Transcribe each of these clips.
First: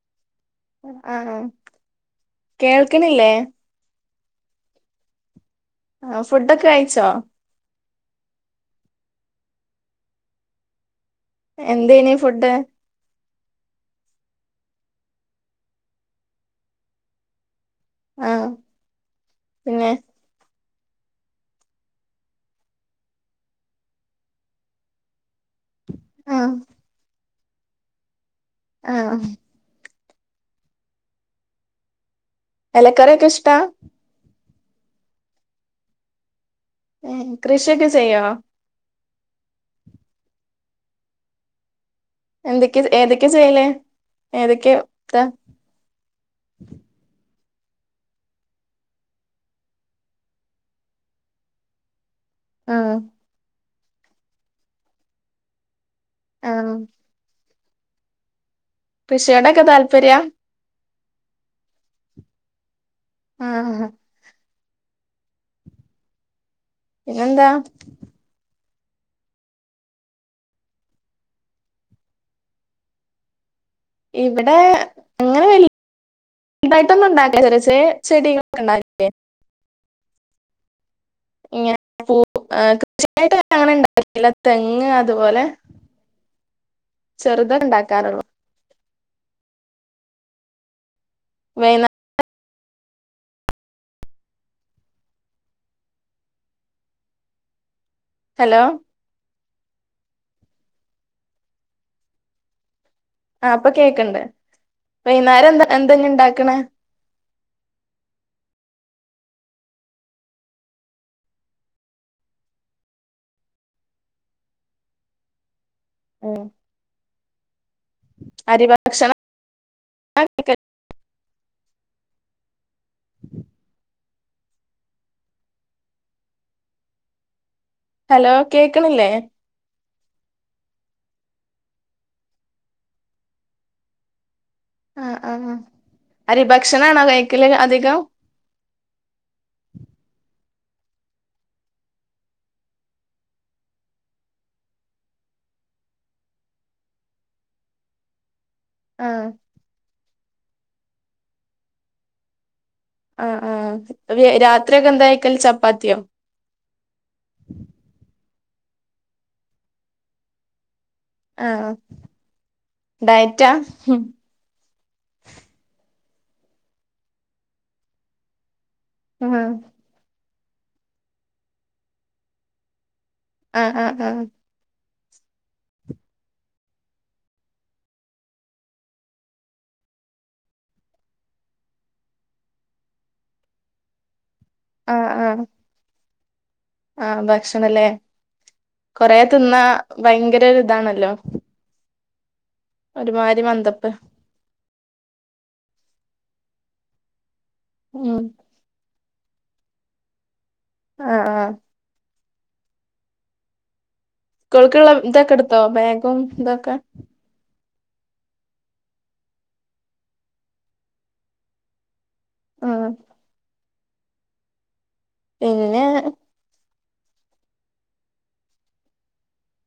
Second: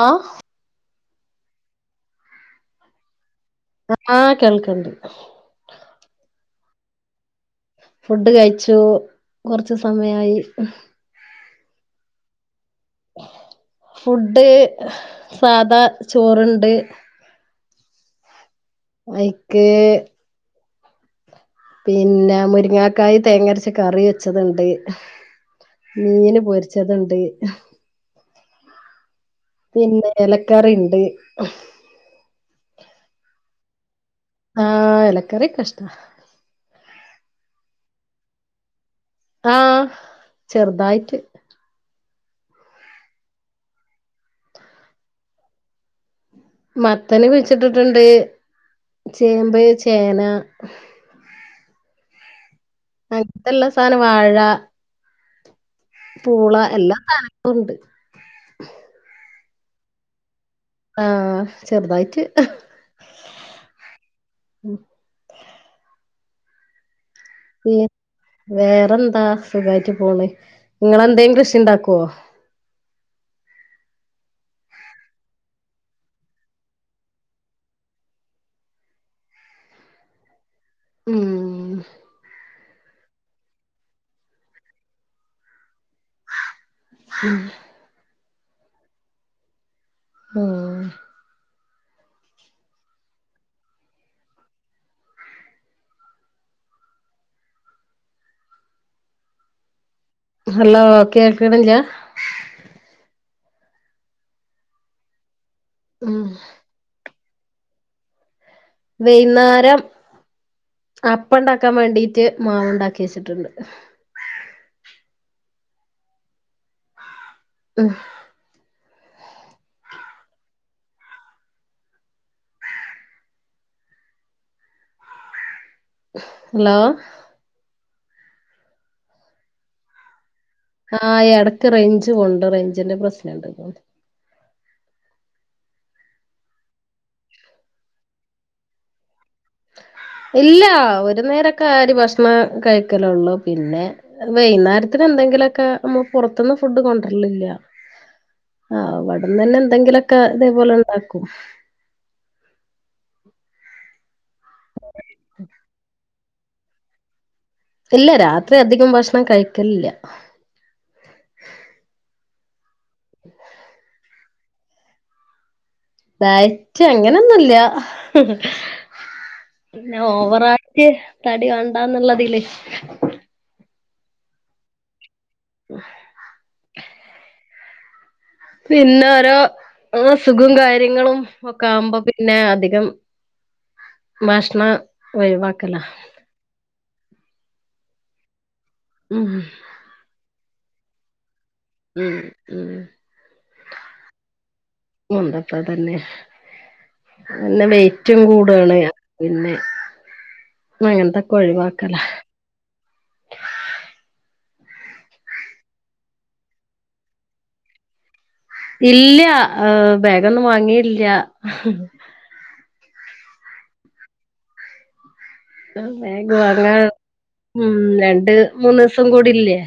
ആ ആ ആ കേൾക്ക്ണില്ലേ? ആഹ് കേൾക്ക്ണ്ട്. ആ ഫുഡൊക്കെ കഴിച്ചോ? ഫുഡ് കഴിച്ചു കൊറച്ച് സമയായി. എന്തേനി ഫുഡ്. ഫുഡ് സാദാ ചോറ്ണ്ട്. ആഹ് അയ്ക്ക് പിന്നെ പിന്നെ മുരിങ്ങാക്കായ് തേങ്ങരച്ച കറി വെച്ചത്ണ്ട്. മീന് ആഹ് പൊരിച്ചത്ണ്ട്. ആ ഹ പിന്നെ എലക്കറിണ്ട്. എലക്കറി ഒക്കെ ഇഷ്ട? ആഹ് എലക്കറി ഒക്കെ ഇഷ്ട. ഏ കൃഷിയൊക്കെ ചെയ്യോ? ആഹ് ചെറുതായിട്ട്. എന്തൊക്കെ ചെ ഏതൊക്കെ ചെയ്യല് ഏതൊക്കെ ത്ത മത്തനും കുഴിച് ച്ചിട്ടിട്ട്ണ്ട് ചേമ്പ്, ചേന ആഹ് [unintelligible] ഇള്ള [unintelligible] വാഴ പൂള ആഹ് എല്ലാ സാന ഉണ്ട് കൃഷിയോടൊക്കെ താല്പര്യ? ആഹ ചെറുതായിട്ട് ആഹ പിന്നെന്താ പി വേറെന്താ സുഖായിട്ടു പോണ് നിങ്ങൾന്തേ കൃഷി ഇണ്ടാക്കോ ഇവിടെ അങ്ങനെ വിലിയതായിട്ടൊന്ന ഉണ്ടാക്ക ചെറിയ ചെറിയ ചെടികളക്ക ഉണ്ടാക്ക ഉം ഇങ്ങന [unintelligible] [unintelligible] തെങ്ങ് അതുപോലെ ചെറുതെണ്ടാക്കാറുള്ളൂ ആഹ് വൈനാ [unintelligible] ഹലോ ഹലോ കേൾക്കുണില്ല ആ പ്പൊ കേക്ക്ണ്ട് വൈന്നേരെന്താ എന്തെഞ്ഞി ഉം ണ്ടാക്കണെ വൈന്നേരം അപ്പണ്ടാക്കാൻ വേണ്ടിട്ട് മാവ് ഉണ്ടാക്കി വെച്ചിട്ടുണ്ട് ആ ഹ ഹ് അരിഭക്ഷണം [unintelligible] ഹലോ ഹലോ കേക്കണില്ലേ ആ ഇടക്ക് റെയിഞ്ച് പോണുണ്ട് റെഞ്ചിന്റെ പ്രശ്നണ്ട് ആ ആ അ അരി ഭക്ഷണ ആണോ കഴിക്കല് അധികം ഇല്ല ഒരു നേരൊക്കെ ആരി ഭക്ഷണം കഴിക്കലള്ളു പിന്നെ വൈന്നേരത്തിന് എന്തെങ്കിലൊക്കെ മ്മ പുറത്തന്ന് ഫുഡ് കൊണ്ടരലില്ല ആഹ് അവടുന്ന ന്നെ എന്തെങ്കിലുക്കെ ഇതേപോലെ നടക്കും [inaudible] ആഹ ആഹ രാത്രിയക്കെ എന്താ കഴിക്കല് ചപ്പാത്തിയോ ഇല്ല രാത്രി അധികം ഭക്ഷണം കഴിക്കില്ല ആഹ ഡയറ്റാ ഡയറ്റ് അങ്ങനെയൊന്നുംല്ല ആഹ് പിന്നെ ഓവറ തടി വേണ്ടാന്നുള്ളതില്ലേ ആ ആ ആ ഉ [inaudible] പിന്നെ ഓരോസുഖം കാര്യങ്ങളും ഒക്കെ ആകുമ്പോ പിന്നെ അധികം ഭക്ഷണ ഒഴിവാക്കലാ ആ ഭക്ഷണല്ലേ കൊറേ ഉം തിന്ന ഭയങ്കര ഇതാണല്ലോ ഉം ഉം ഒരുമാരി മന്തപ്പ് പ്പതന്നെ അന്ന മൈറ്റും ഉം കൂടുണ് പിന്നെ [unintelligible] ആഹ് തക്ക ആഹ് ഒഴിവാക്കല കോൾക്കുള്ള ഇതൊക്കടുത്തോ ബഗും ഇതൊക്കെ ഇല്ല ബാഗൊന്നും വാങ്ങിയില്ല. ആ പിന്നെ [unintelligible] ഉം രണ്ട് മൂന്ന്സം കൂടില്ലേ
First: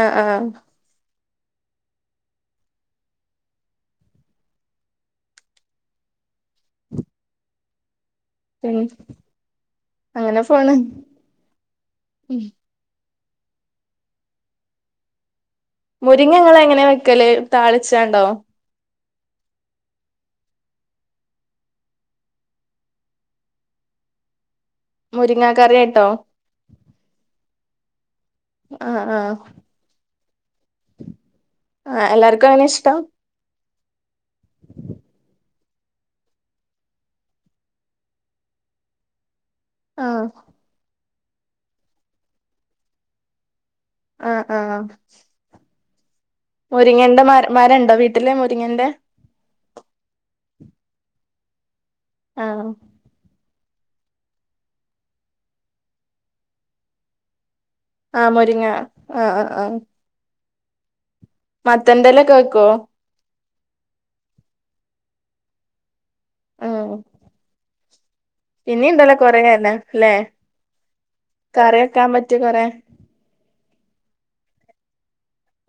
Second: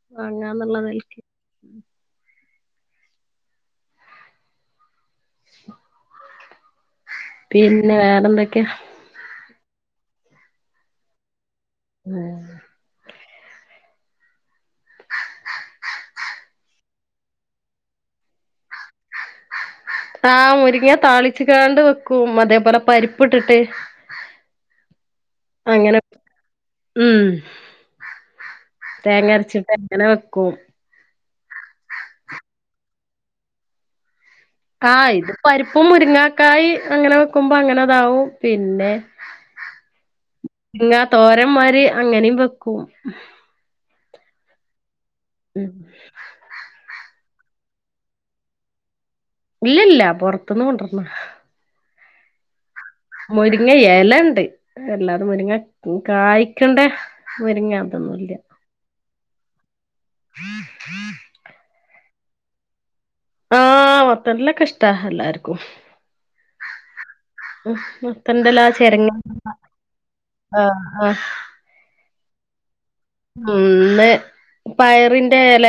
ആഹ് ആഹ് വാങ്ങാന്നുള്ള നൽക്ക് പിന്ന വേറെ ന്തൊക്കെയാ പിൻ അങ്ങനെ പോണ് ഹ ഉം [inaudible] മുരിങ്ങ ഇങ്ങള് എങ്ങെന വെക്കല് താളിച്ചാണ്ടോ ആഹ മുരിങ്ങ താളിച്ച്ക്കാണ്ട് വെക്കും അതേപോലെ പരിപ്പ് ഇട്ടിട്ട് മുരിങ്ങ കറിയിട്ടോ ഉം ആഹ തേങ്ങ ആഹ അരച്ചിട്ട് അങ്ങനെ വെക്കും ആ എല്ലാർക്കും അങ്ങനെ ഇഷ്ടം ആഹ് ഇത് പരിപ്പും മുരുങ്ങാക്കായ് അങ്ങനെ വെക്കുമ്പോ അങ്ങനെതാവും പിന്നെ ആഹ് മുരിങ്ങ തോരന്മാരി അങ്ങനെയ വെക്കും ആഹ് ആഹ് [inaudible] മുരിങ്ങൻന്റെ മരമരണ്ടോ വീട്ടിലെ മുരിങ്ങന്റെ ഇല്ലല്ല പുൊറത്തുന്ന് കൊണ്ടിർണം ആഹ് മുരിങ്ങ എലണ്ട് എല്ലാ തെ മുരിങ്ങ കായ്ക്കണ്ട മുരിങ്ങ ആ അതൊന്നുല്ല മൊരിങ്ങ ആഹ ആഹ ആഹ [inaudible] മത്തൻ്റെ ല ക്കെ വെക്കോ ആഹ മത്തൻ്റെലക്കെഷ്ട്ടഎല്ലാർക്കും ആഹ ഉ് ഉ പിന്നീ ണ്ടല്ലാ കുറ എലലെ ആഹ് ആഹ് കറി വെക്കാ പറ്റ് റ്റിയെ ക്കുറെ ഒന്ന് പയറിന്റെ ഇല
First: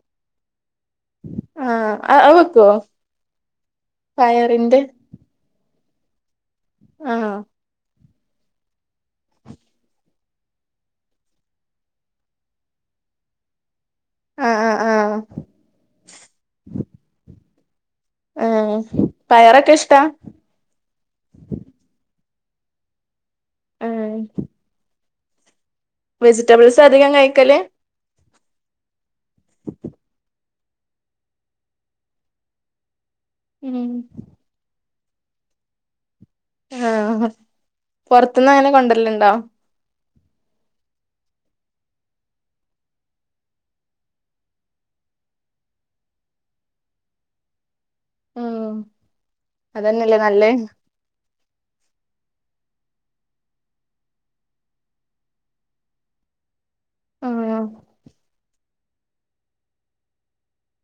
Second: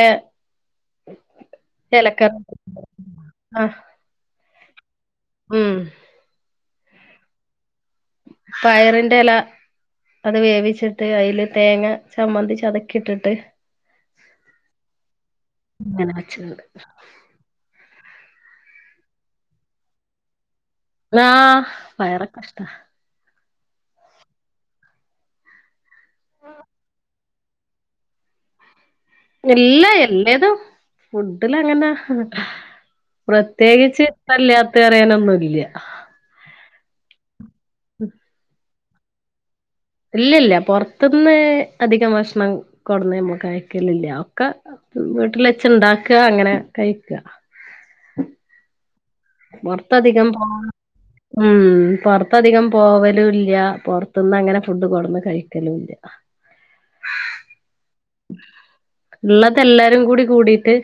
ആഹ അത്വക്കോ ആ എന്ത് ഉം ആഹ് പയറിന്റെ ഇല അത് വേവിച്ചിട്ട് അതില് തേങ്ങ ചമ്മന്തി ചതച്ച് ഇട്ടിട്ട് ആഹ് ആഹ് ആഹ് പിനച്ചുണ്ട് ആ പയറൊക്കെ ഇഷ്ടാ ആ പയറ് അഷ്ട ആഹ് വെജിറ്റബിൾസ് അധികം കഴിക്കല് എല്ലാ എല്ലേതും ഫുഡിലങ്ങനെ ഉം പ്രത്യേകിചിഷ്ടല്ലാത്ത അറിയാനൊന്നുംല്ല പുറത്തുന്ന് അങ്ങനെ കൊണ്ട ണ്ടോ ഇല്ലല്ല പുറത്തന്ന് അധികം ഭക്ഷണം കൊണ്ടന്ന്മ്മ കഴിക്കലില്ല ഒക്കെ വീട്ടില വച്ച ഇണ്ടാക്കുക അങ്ങനെ കഴിക്കുക ഉം അതന്നെല്ലേ പുറത്തധികം പോ നല്ലേ ഉം പുറത്തധികം പോവലുംല്ല പുറത്തന്ന് അങ്ങനെ ഫുഡ് കൊടുന്ന് കഴിക്കലുംല്ല ആഹ് ആഹ് ഉള്ളതെല്ലാരും കൂടി കൂടീട്ട്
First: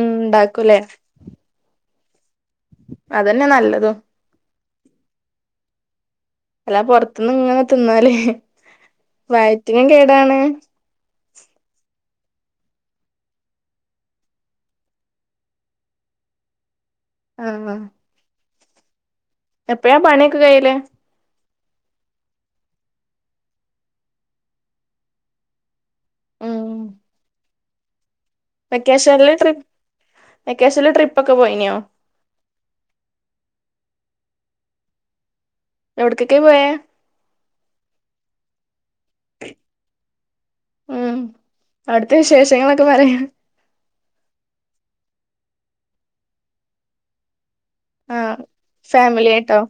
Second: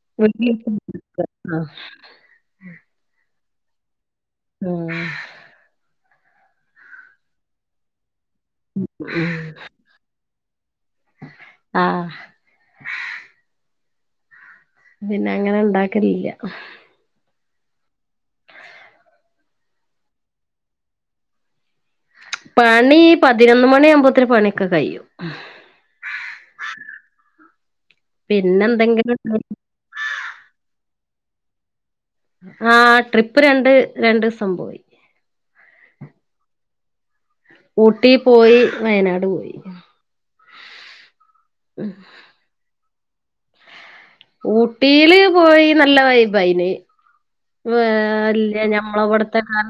ഉം ഉണ്ടാക്കൂലേ [unintelligible] അതന്നെ നല്ലതും. ആ അല്ലാ പുറത്തുന്നും ഇങ്ങനെ തിന്നാലേ വയറ്റിനും കേടാണ്. ആഹ് പിന്നെ അങ്ങനെ ഉണ്ടാക്കലില്ല. ആ ആ എപ്പഴാ പണിയൊക്കെ കഴിയല്. പണി പതിനൊന്ന് മണി ആവുമ്പോത്തിരി പണിയൊക്കെ കഴിയും ഉം പിന്നെ എന്തെങ്കിലും വെക്കേഷനില് ട്രിപ്പ്‌ വെക്കേഷനില് ട്രിപ്പ് പ്പൊക്കെ പോയിനോ? ആ ട്രിപ്പ് രണ്ട് രണ്ട് സം പോയി. എവിടത്തെക്ക പോയേ? ഊട്ടി പോയി, വയനാട് പോയി. ഉം അവിടുത്തെ വിശേഷങ്ങളൊക്കെ പറയാ ഊട്ടിയില് പോയി നല്ല വൈബ് ആയിന്. വ് ആഹ് അല്ല ഫാമിലി ഞമ്മളവിടുത്തെ ആയിട്ടോ കാല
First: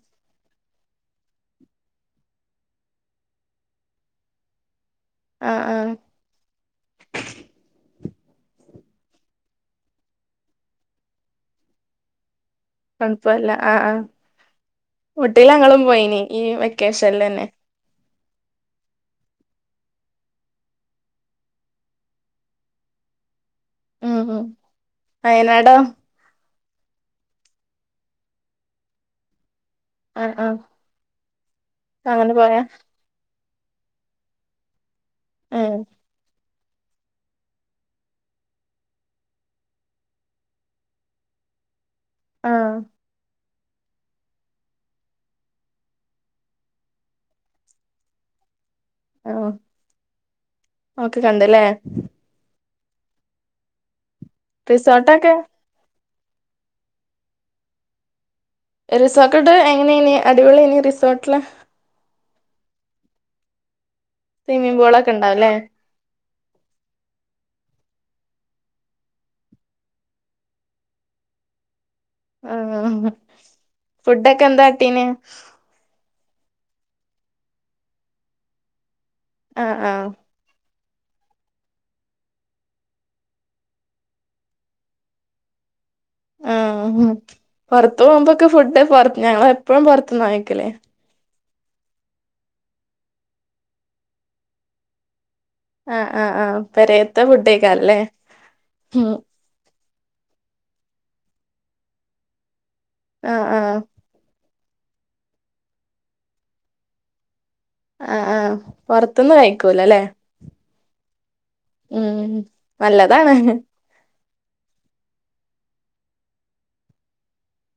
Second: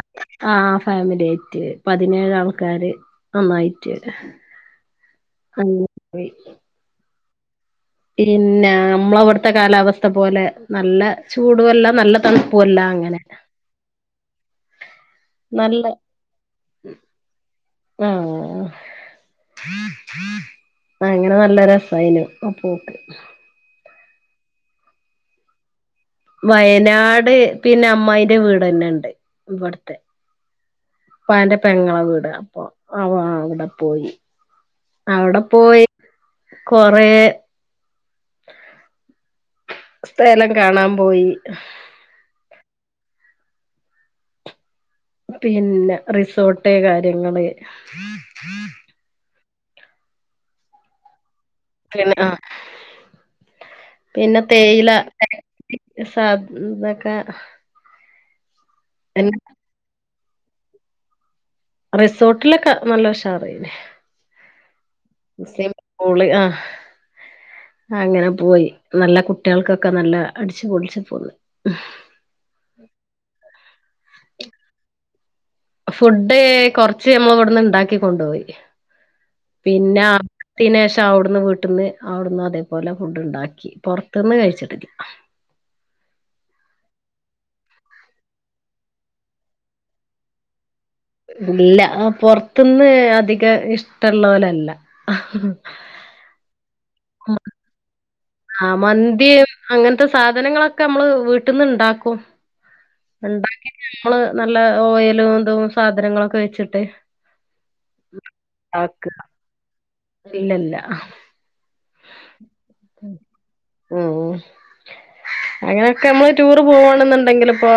ആ ഫാമില്യയിട്ട് പതിനേഴാൾക്കാര് ഒന്നായിട്ട് അ ആഹ് ആഹ് [unintelligible] പിന്നെ അമ്മളവട്ത്തെ കാലാവസ്ഥ പോലെ നല്ല ചൂടുഅല്ല നല്ല തൺ തൺപ്പുഅല്ല ആഹ് ആ മുട്ടില ങ്ങളും നല്ല പോയിനി ഈ വെക്കേഷൻലെന്നെ ആഹ്‌ അങ്ങനെ നല്ല രസായിനു ആ പോക്ക് ഉം ഉം വയനാടോ വയനാട് പിന്നമ്മായിന്റെ വീടന്നെണ്ട് ഇവട് ക്കെ. ആഹ് ആഹ് പ്പാന്റെ പെങ്ങളെ വീട് അങ്ങനെ പോയാ അപ്പൊ അവ അ പോയി അവടെ ഉം പോയി കൊറേ സ്ഥലം കാണാൻ പോയി ആഹ്‌ പിന്നെ റിസോട്ട് കാര്യങ്ങള് ആഹ് അഹ്‌ കേ പിന്നെ ആഹ്‌ പിന്നെ തേയില റിസോർട്ടൊക്കെ സാധാക്ക [unintelligible] റിസോക്കട്ട് എങ്ങനേനി അടിപൊളി ഏനി റിസോട്ടില് റിസോട്ടിലക്കെ നല്ല ഉഷാറേനി സ്വിമ്മിംഗ പൂളൊക്കെ ഉണ്ടാവല്ലേ മുസ്ലിം സ്കൂള് ആഹ് അങ്ങനെ പോയി. നല്ല കുട്ട്യാൾക്കൊക്കെ നല്ല അടിച്ചുപൊളിച്ചു പോന്ന് ആഹ്‌ ഫുഡൊക്കെന്താട്ടീന് ഫുഡ്ഡ് കൊർച്ച് ഞമ്മള് വട്ന്ന്ണ്ടാക്കി കൊണ്ടോയി പിന്നെ ആഹ് [unintelligible] പക്ഷ അവിടുന്ന് വീട്ടന്ന് അവിടുന്ന് അതേപോലെ ഫുഡ് ഉണ്ടാക്കി പുൊറത്തുന്ന് കഴിച്ചിടില്ല ആഹ് പുറത്തു പോകുമ്പോൊക്കെ ഫുഡത്ത് ഞങ്ങ എപ്പഴും പുറത്ത് എന്ന് വാങ്ങിക്കലേ ഇല്ല ആഹ് പുൊറത്തന്ന് അധിക ഇഷ്ടമുള്ള പോലല്ല ആഹ് ആ്ഹ് ആ്ഹ് പെരയത്ത ഫുഡേക്കാല്ലേ ആഹ് മന്തിയും അങ്ങനത്തെ സാധനങ്ങളൊക്കെ നമ്മള് വീട്ടിൽന്ന് ഇണ്ടാക്കും ആഹ് ഉണ്ടാക്കി ആഹ് ഞമ്മള് നല്ല ഓയിൽലും എന്തും സാധനങ്ങളൊക്കെ വെച്ചിട്ട് ആഹ് ആഹ് പുറത്തൊന്നും കഴിക്കല അല്ലേ ഇല്ല ഇല്ല ഉം നല്ലതാണ്. അങ്ങനെ ഒക്കെ നമ്മള് ടൂറ് പോവാണെന്നുണ്ടെങ്കിൽ ഇപ്പോ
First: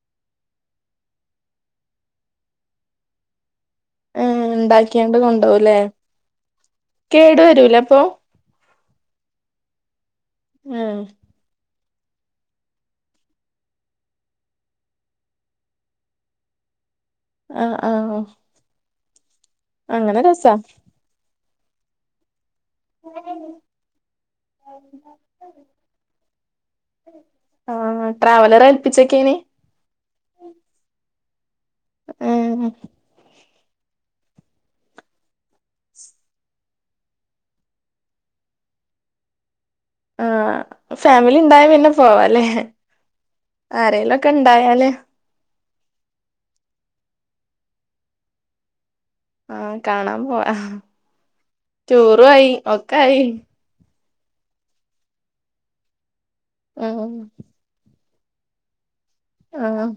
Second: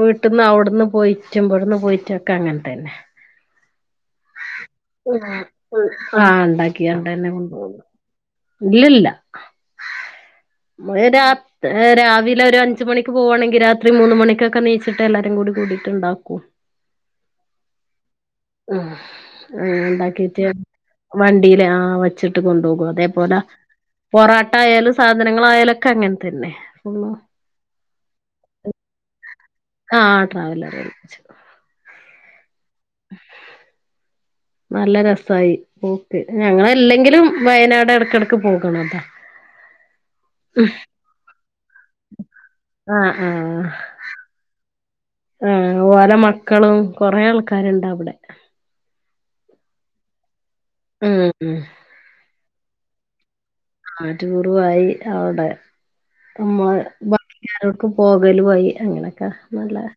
വീട്ട്ന്ന് അവിടുന്ന് പോയിറ്റും ഇവിടുന്ന് പോയിറ്റൊക്കെ അങ്ങനത്തന്നെ. ഏഹ് ഉണ്ടാക്കിയാണ്ട് കൊണ്ടോവുല്ലേ മ്ം ആ ഉണ്ടാക്കിയണ്ടന്നെ കേടു വരൂലേ കൊണ്ടോകും അപ്പൊ ഇല്ലല്ല ആഹ് [unintelligible] രാത് ഏ രാവിലെ ഒരു അഞ്ച് മണിക്ക് പോവാണെങ്കി രാത്രി മൂന്ന് മണിക്കൊക്കെ ണീച്ചിട്ട് എല്ലാരും കൂടി കൂടിയിട്ട് ഇണ്ടാക്കും. ആഹ ആഹ് ആ ആഹ് അങ്ങനെ ഉണ്ടാക്കീട്ട് രസാ വ [unintelligible] വെച്ചും ട്ട് കൊണ്ടോകും അതേപോലെ പൊറാട്ട ആയാലും സാധനങ്ങളായാലൊക്കെ അങ്ങനെ തന്നെ ആഹ് ട്രാവലർ ഏൽപ്പിച്ചേക്കേനി [unintelligible] ആഹ് ട്രാവലർ ഏൽപിച്ച് ഉം നല്ല രസായി പോക്ക് ഞങ്ങളല്ലെങ്കിലും വയനാട് എടക്കെടക്ക് പോകണതാ. ആഹ് ഫേമിലി ഇണ്ടായാ പിന്നെ പോവാലേ ആഹ് ആരെലും ഒക്കെ ഇണ്ടായാല് ആ ഓരെ മക്കളും കൊറേ ആൾക്കാരിണ്ട് അവടെ ആ കാണാൻ പോവാ ആഹ് ഉം ഉം ടൂറു ആയി ഒക്കെ ആയി ആ ടൂറു ആയി അവിടെ ഉം [unintelligible] പോകലു ആയി അങ്ങനെ [unintelligible] നല്ല ആഹ്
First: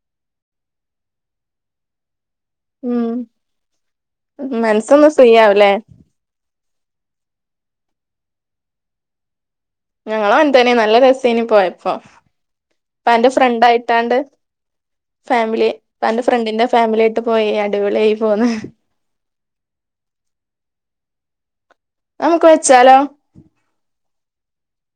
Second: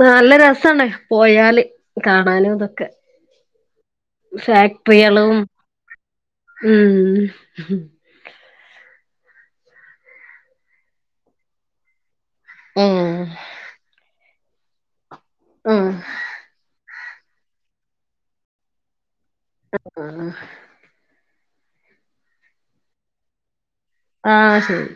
നല്ല രസണ്ട് പോയാല് കാണാ- ഉം മനസ്സൊന്നു ഫ്രീ ആവുഅല്ലേ മ്ം ഞങ്ങളോ എന്തെനു നല്ല രസേന പോയപ്പോ ഉം ഇപ്പാന്റെ ഫ്രണ്ടായിട്ടാണ്ട്- ഫാമിലി ആഹ് എന്റെ ഫ്രണ്ടിന്റെ ഫാമിലി പോയി അടിപൊളിയായി പോന്ന് ആഹ നമ്മുക്ക് വെച്ചാലോ ആഹ ശരി